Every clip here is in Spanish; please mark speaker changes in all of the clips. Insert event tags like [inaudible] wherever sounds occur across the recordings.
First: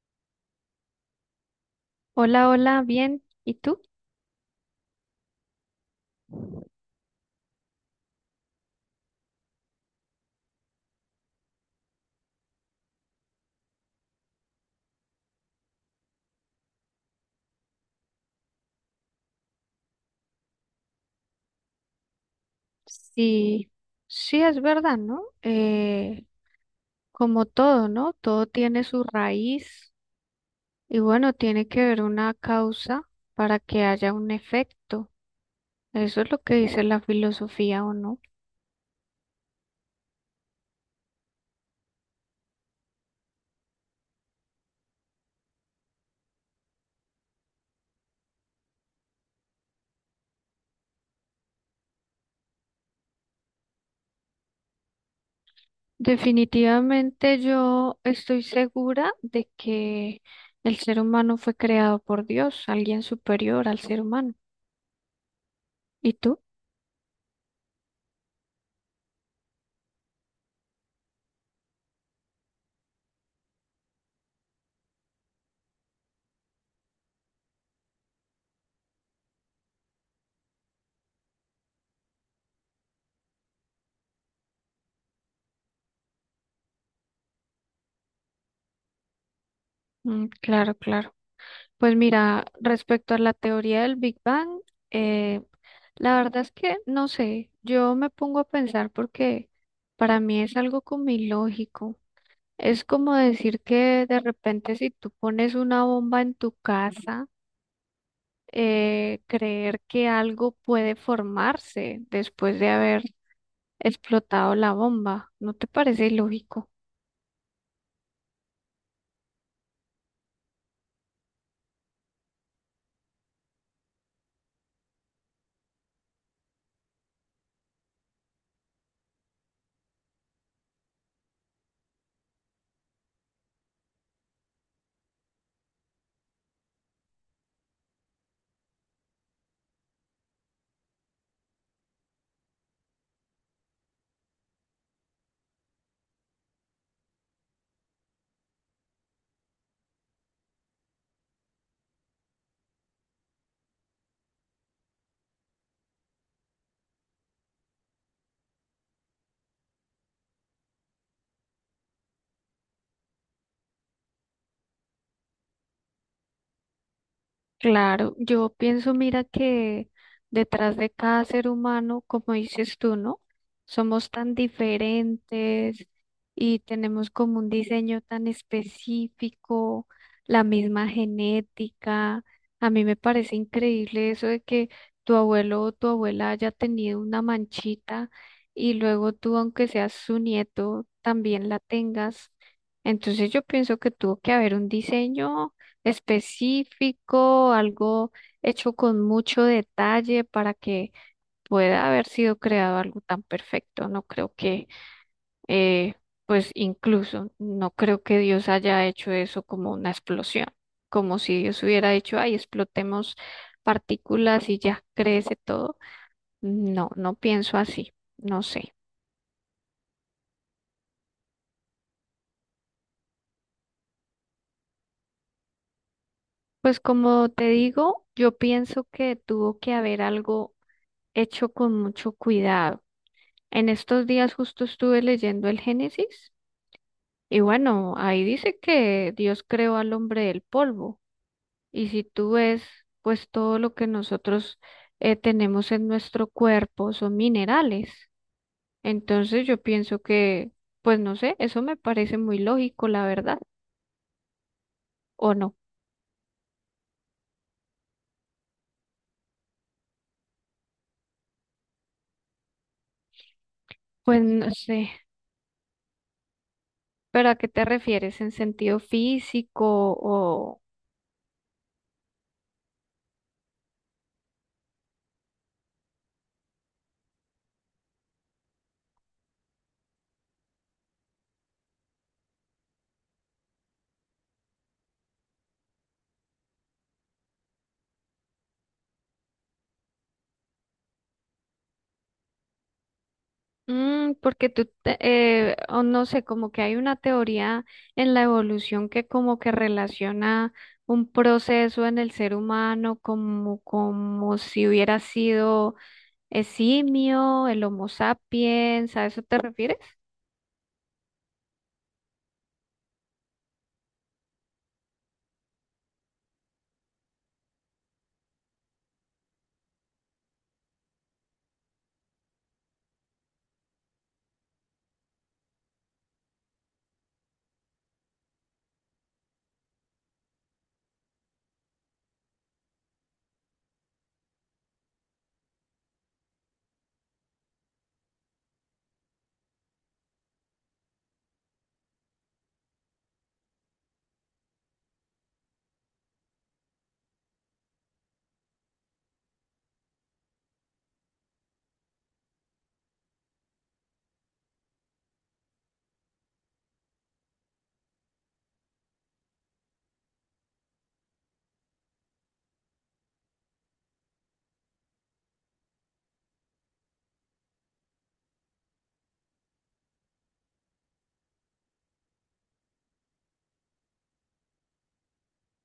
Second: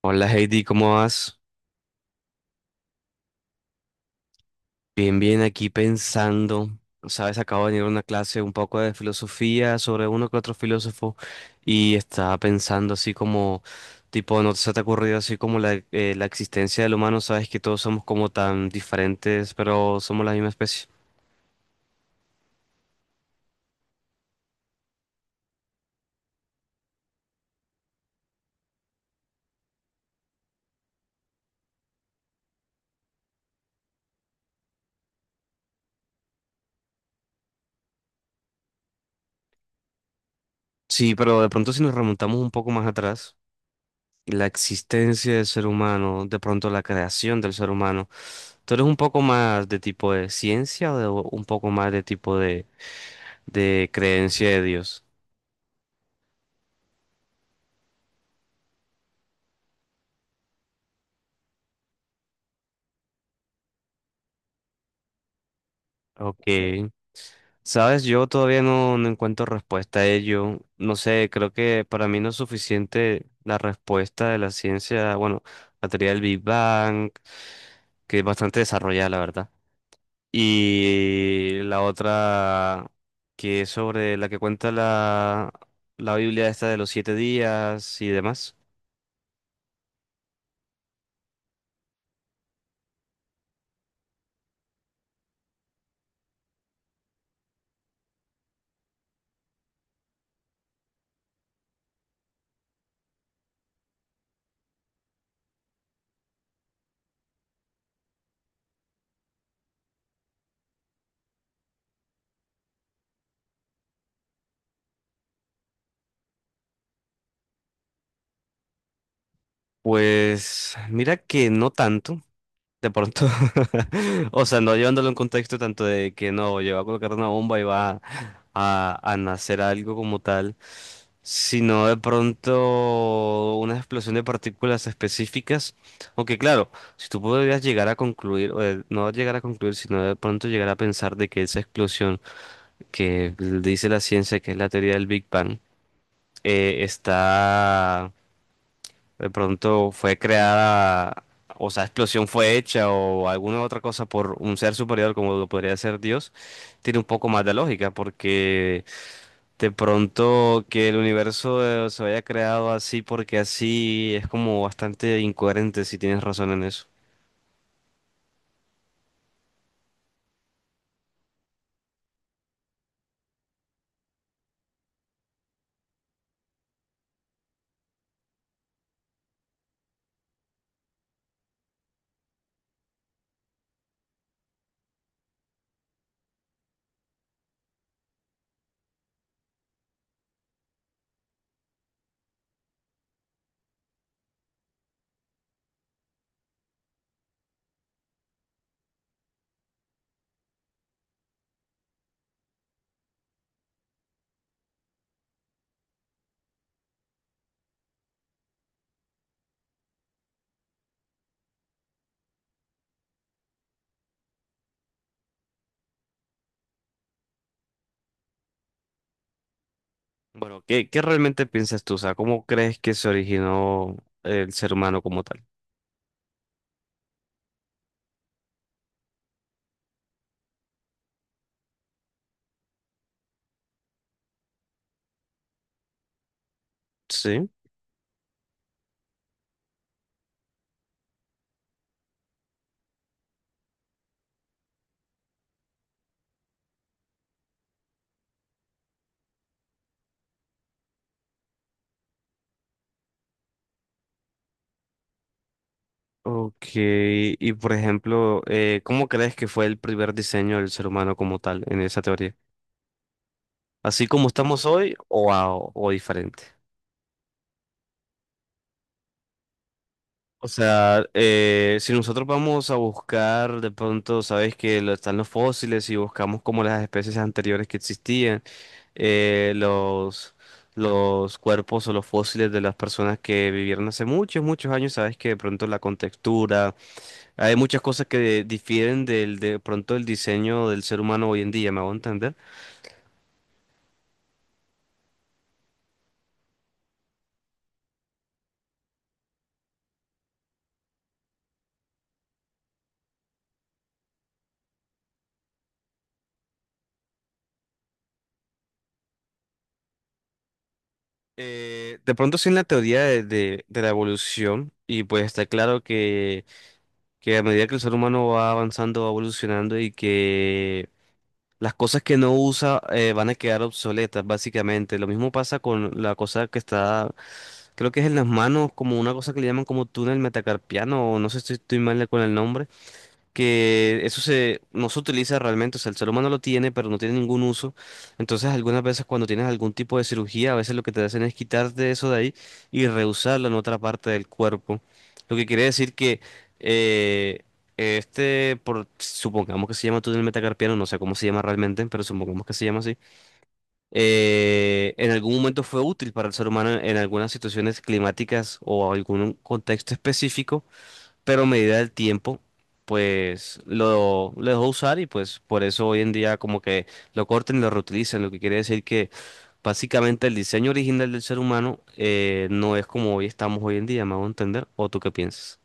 Speaker 1: Hola Heidi, ¿cómo vas?
Speaker 2: Hola, hola, bien. ¿Y tú?
Speaker 1: Bien, bien, aquí pensando. Sabes, acabo de venir a una clase un poco de filosofía sobre uno que otro filósofo y estaba pensando así como, tipo, ¿no se te ha ocurrido así como la existencia del humano? Sabes que todos somos como tan diferentes, pero somos la misma especie.
Speaker 2: Sí, sí es verdad, ¿no? Como todo, ¿no? Todo tiene su raíz. Y bueno, tiene que haber una causa para que haya un efecto. Eso es lo que dice la filosofía, ¿o no?
Speaker 1: Sí, pero de pronto si nos remontamos un poco más atrás, la existencia del ser humano, de pronto la creación del ser humano, ¿tú eres un poco más de tipo de ciencia o de un poco más de tipo de creencia de Dios?
Speaker 2: Definitivamente yo estoy segura de que el ser humano fue creado por Dios, alguien superior al ser humano. ¿Y tú?
Speaker 1: Ok. Sabes, yo todavía no, encuentro respuesta a ello. No sé, creo que para mí no es suficiente la respuesta de la ciencia, bueno, la teoría del Big Bang, que es bastante desarrollada, la verdad. Y la otra, que es sobre la que cuenta la Biblia esta de los siete días y demás.
Speaker 2: Claro, claro. Pues mira, respecto a la teoría del Big Bang, eh, la verdad es que no sé, yo me pongo a pensar porque para mí es algo como ilógico. Es como decir que de repente si tú pones una bomba en tu casa, creer que algo puede formarse después de haber explotado la bomba, ¿no te parece ilógico?
Speaker 1: Pues mira que no tanto, de pronto. [laughs] O sea, no llevándolo en contexto tanto de que no, yo voy a colocar una bomba y va a nacer algo como tal, sino de pronto una explosión de partículas específicas. Aunque claro, si tú podrías llegar a concluir, no llegar a concluir, sino de pronto llegar a pensar de que esa explosión que dice la ciencia, que es la teoría del Big Bang, está de pronto fue creada, o sea, explosión fue hecha o alguna otra cosa por un ser superior como lo podría ser Dios, tiene un poco más de lógica porque de pronto que el universo se haya creado así porque así es como bastante incoherente si tienes razón en eso.
Speaker 2: Claro, yo pienso, mira que detrás de cada ser humano, como dices tú, ¿no? Somos tan diferentes y tenemos como un diseño tan específico, la misma genética. A mí me parece increíble eso de que tu abuelo o tu abuela haya tenido una manchita y luego tú, aunque seas su nieto, también la tengas. Entonces yo pienso que tuvo que haber un diseño específico, algo hecho con mucho detalle para que pueda haber sido creado algo tan perfecto. No creo que, eh, pues incluso, no creo que Dios haya hecho eso como una explosión, como si Dios hubiera dicho, ay, explotemos partículas y ya crece todo. No, no pienso así, no sé.
Speaker 1: Bueno, ¿qué realmente piensas tú? O sea, ¿cómo crees que se originó el ser humano como tal?
Speaker 2: Pues como te digo, yo pienso que tuvo que haber algo hecho con mucho cuidado. En estos días justo estuve leyendo el Génesis y
Speaker 1: Sí.
Speaker 2: bueno, ahí dice que Dios creó al hombre del polvo. Y si tú ves, pues todo lo que nosotros tenemos en nuestro cuerpo son minerales. Entonces yo pienso que, pues no sé, eso me parece muy lógico, la verdad, ¿o no?
Speaker 1: Ok, y por ejemplo, ¿cómo crees que fue el primer diseño del ser humano como tal en esa teoría? Así
Speaker 2: Pues
Speaker 1: como
Speaker 2: no
Speaker 1: estamos
Speaker 2: sé.
Speaker 1: hoy o, o diferente.
Speaker 2: ¿Pero a qué te refieres? ¿En sentido físico
Speaker 1: O
Speaker 2: o,
Speaker 1: sea, si nosotros vamos a buscar de pronto, sabes que están los fósiles y buscamos como las especies anteriores que existían, eh, los, los cuerpos o los fósiles de las personas que vivieron hace muchos, muchos años, sabes que de pronto la contextura, hay muchas cosas que difieren del, de pronto el diseño del ser humano hoy en día, ¿me hago entender?
Speaker 2: Porque o no sé, como que hay una teoría en la evolución que como que relaciona un proceso en el ser humano como, como si hubiera sido el simio, el Homo sapiens, ¿a eso te refieres?
Speaker 1: De pronto sí en la teoría de la evolución y pues está claro que a medida que el ser humano va avanzando, va evolucionando y que las cosas que no usa van a quedar obsoletas, básicamente. Lo mismo pasa con la cosa que está, creo que es en las manos, como una cosa que le llaman como túnel metacarpiano, o no sé si estoy mal con el nombre que eso se, no se utiliza realmente, o sea, el ser humano lo tiene, pero no tiene ningún uso. Entonces, algunas veces cuando tienes algún tipo de cirugía, a veces lo que te hacen es quitarte eso de ahí y reusarlo en otra parte del cuerpo. Lo que quiere decir que eh, supongamos que se llama túnel metacarpiano, no sé cómo se llama realmente, pero supongamos que se llama así, en algún momento fue útil para el ser humano en algunas situaciones climáticas o algún contexto específico, pero a medida del tiempo, pues lo dejó usar y pues por eso hoy en día como que lo cortan y lo reutilizan, lo que quiere decir que básicamente el diseño original del ser humano no es como hoy estamos hoy en día, me hago entender, ¿o tú qué piensas?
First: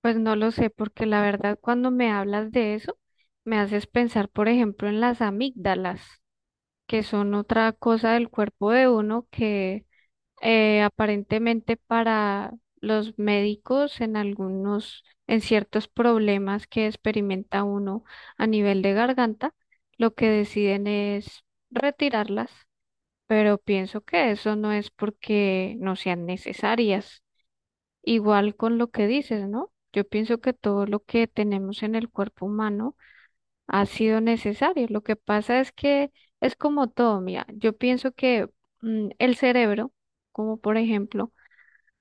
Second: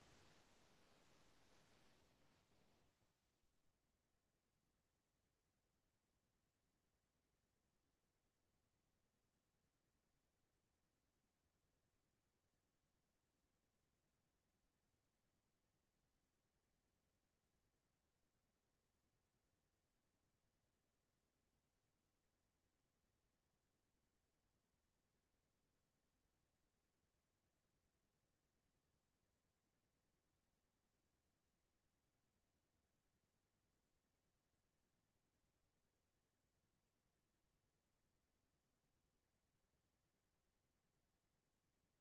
Speaker 2: Pues no lo sé, porque la verdad cuando me hablas de eso, me haces pensar, por ejemplo, en las amígdalas, que son otra cosa del cuerpo de uno que aparentemente para los médicos en algunos, en ciertos problemas que experimenta uno a nivel de garganta, lo que deciden es retirarlas, pero pienso que eso no es porque no sean necesarias. Igual con lo que dices, ¿no? Yo pienso que todo lo que tenemos en el cuerpo humano ha sido necesario. Lo que pasa es que es como todo, mira, yo pienso que el cerebro, como por ejemplo,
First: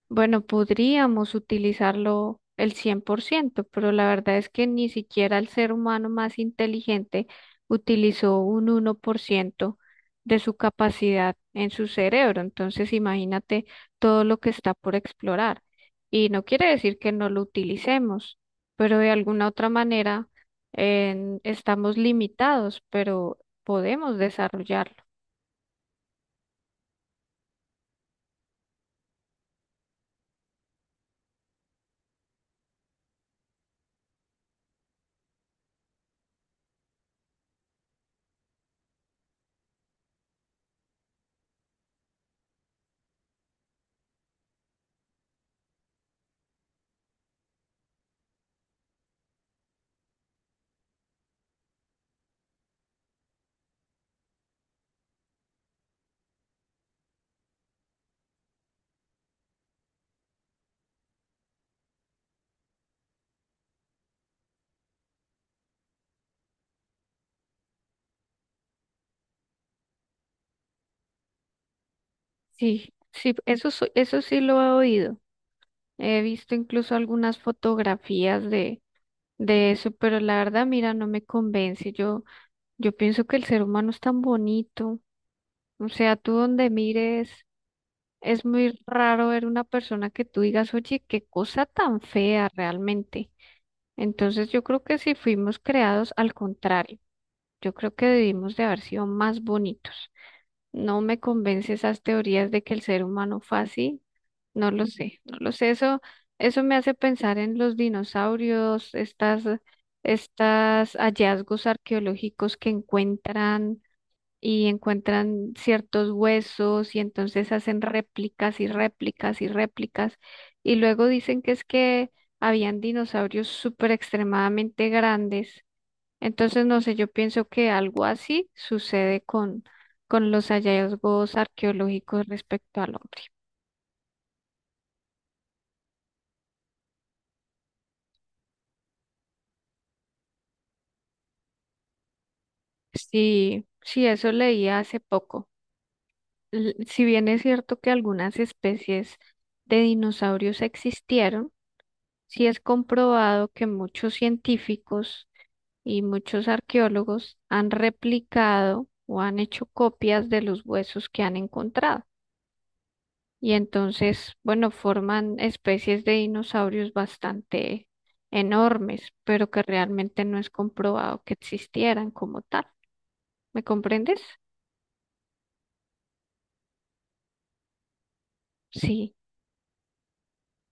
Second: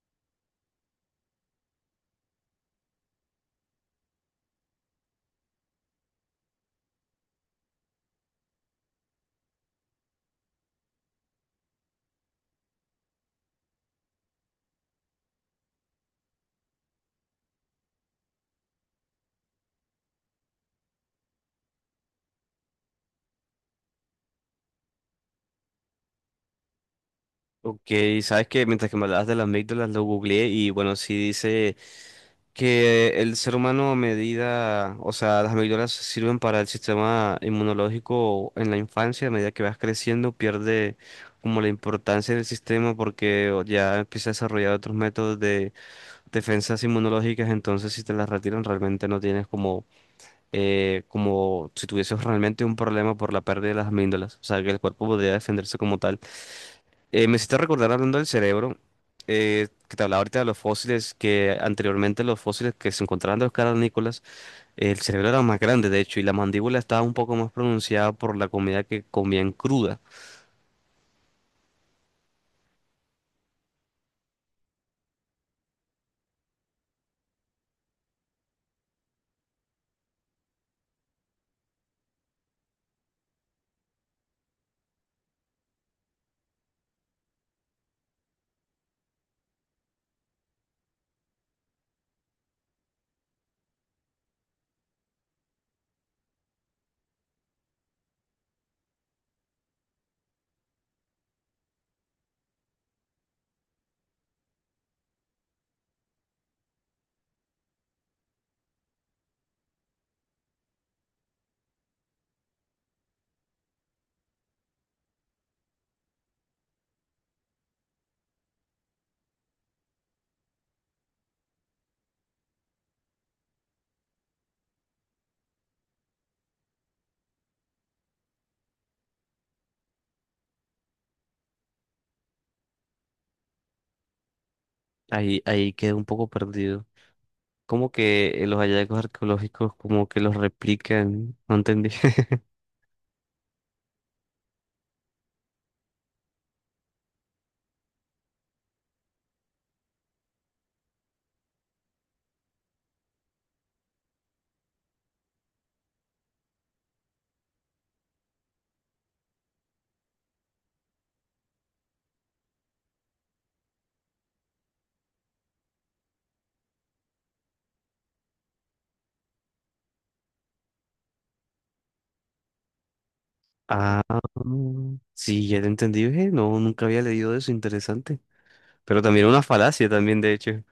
Speaker 2: bueno, podríamos utilizarlo el 100%, pero la verdad es que ni siquiera el ser humano más inteligente utilizó un 1% de su capacidad en su cerebro. Entonces, imagínate todo lo que está por explorar. Y no quiere decir que no lo utilicemos, pero de alguna otra manera estamos limitados, pero podemos desarrollarlo.
Speaker 1: Ok, sabes que mientras que me hablabas de las amígdalas lo googleé y bueno, sí dice que el ser humano a medida, o sea, las medidas sirven para el sistema inmunológico en la infancia, a medida que vas creciendo, pierde como la importancia del sistema porque o, ya empieza a desarrollar otros métodos de defensas inmunológicas, entonces si te las retiran realmente no tienes como, como si tuvieses realmente un problema por la pérdida de las amígdalas, o sea, que el cuerpo podría defenderse como tal. Me hiciste recordar hablando del cerebro, que te hablaba ahorita de los fósiles, que anteriormente los fósiles que se encontraban de los cavernícolas, el cerebro era más grande, de hecho, y la mandíbula estaba un poco más pronunciada por la comida que comían cruda.
Speaker 2: Sí, sí, eso, eso sí lo he oído. He visto incluso algunas fotografías de eso, pero la verdad, mira, no me convence. Yo pienso que el ser humano es tan bonito. O sea, tú donde mires, es muy raro ver una persona que tú digas, oye, qué cosa tan fea realmente. Entonces, yo creo que si fuimos creados al contrario, yo creo que debimos de haber sido más bonitos. No me convence esas teorías de que el ser humano fue así. No lo sé, no lo sé. Eso me hace pensar en los dinosaurios, estas, estas hallazgos arqueológicos que encuentran y encuentran ciertos huesos y entonces hacen réplicas y réplicas y réplicas. Y luego dicen que es que habían dinosaurios súper extremadamente grandes, entonces, no sé, yo pienso que algo así sucede con los hallazgos arqueológicos respecto al hombre.
Speaker 1: Ahí quedé un poco perdido. Como que los hallazgos arqueológicos como que los replican, no entendí. [laughs]
Speaker 2: Sí, sí, eso leí hace poco. Si bien es cierto que algunas especies de dinosaurios existieron, sí es comprobado que muchos científicos y muchos arqueólogos han replicado o han hecho copias de los huesos que han encontrado, y entonces, bueno, forman especies de dinosaurios bastante enormes, pero que realmente no es comprobado que existieran como tal. ¿Me
Speaker 1: Ah,
Speaker 2: comprendes?
Speaker 1: mm, sí, ya te entendí, ve. No, nunca había leído eso, interesante. Pero
Speaker 2: Sí,
Speaker 1: también era una falacia también, de hecho. O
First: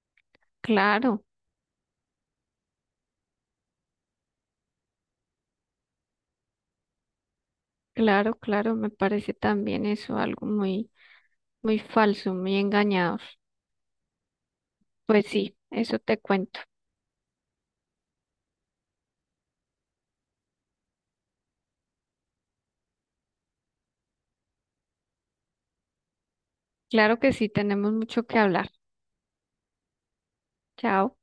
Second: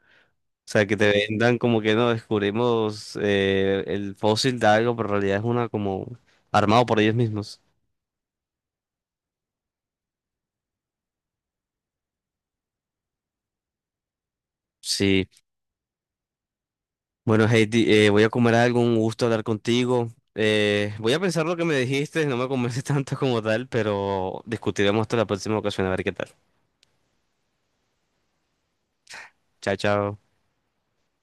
Speaker 1: sea, que te
Speaker 2: claro,
Speaker 1: vendan como que no descubrimos el fósil de algo, pero en realidad es una como armado por ellos mismos.
Speaker 2: claro, claro, me parece también eso algo muy, muy falso, muy engañador. Pues
Speaker 1: Sí.
Speaker 2: sí, eso te cuento.
Speaker 1: Bueno, Heidi, voy a comer algo, un gusto hablar contigo. Voy a pensar lo que me dijiste, no me convence [laughs] tanto como tal, pero discutiremos hasta la próxima ocasión a ver qué tal.
Speaker 2: Claro que sí, tenemos mucho que hablar.
Speaker 1: Chao, chao.
Speaker 2: Chao.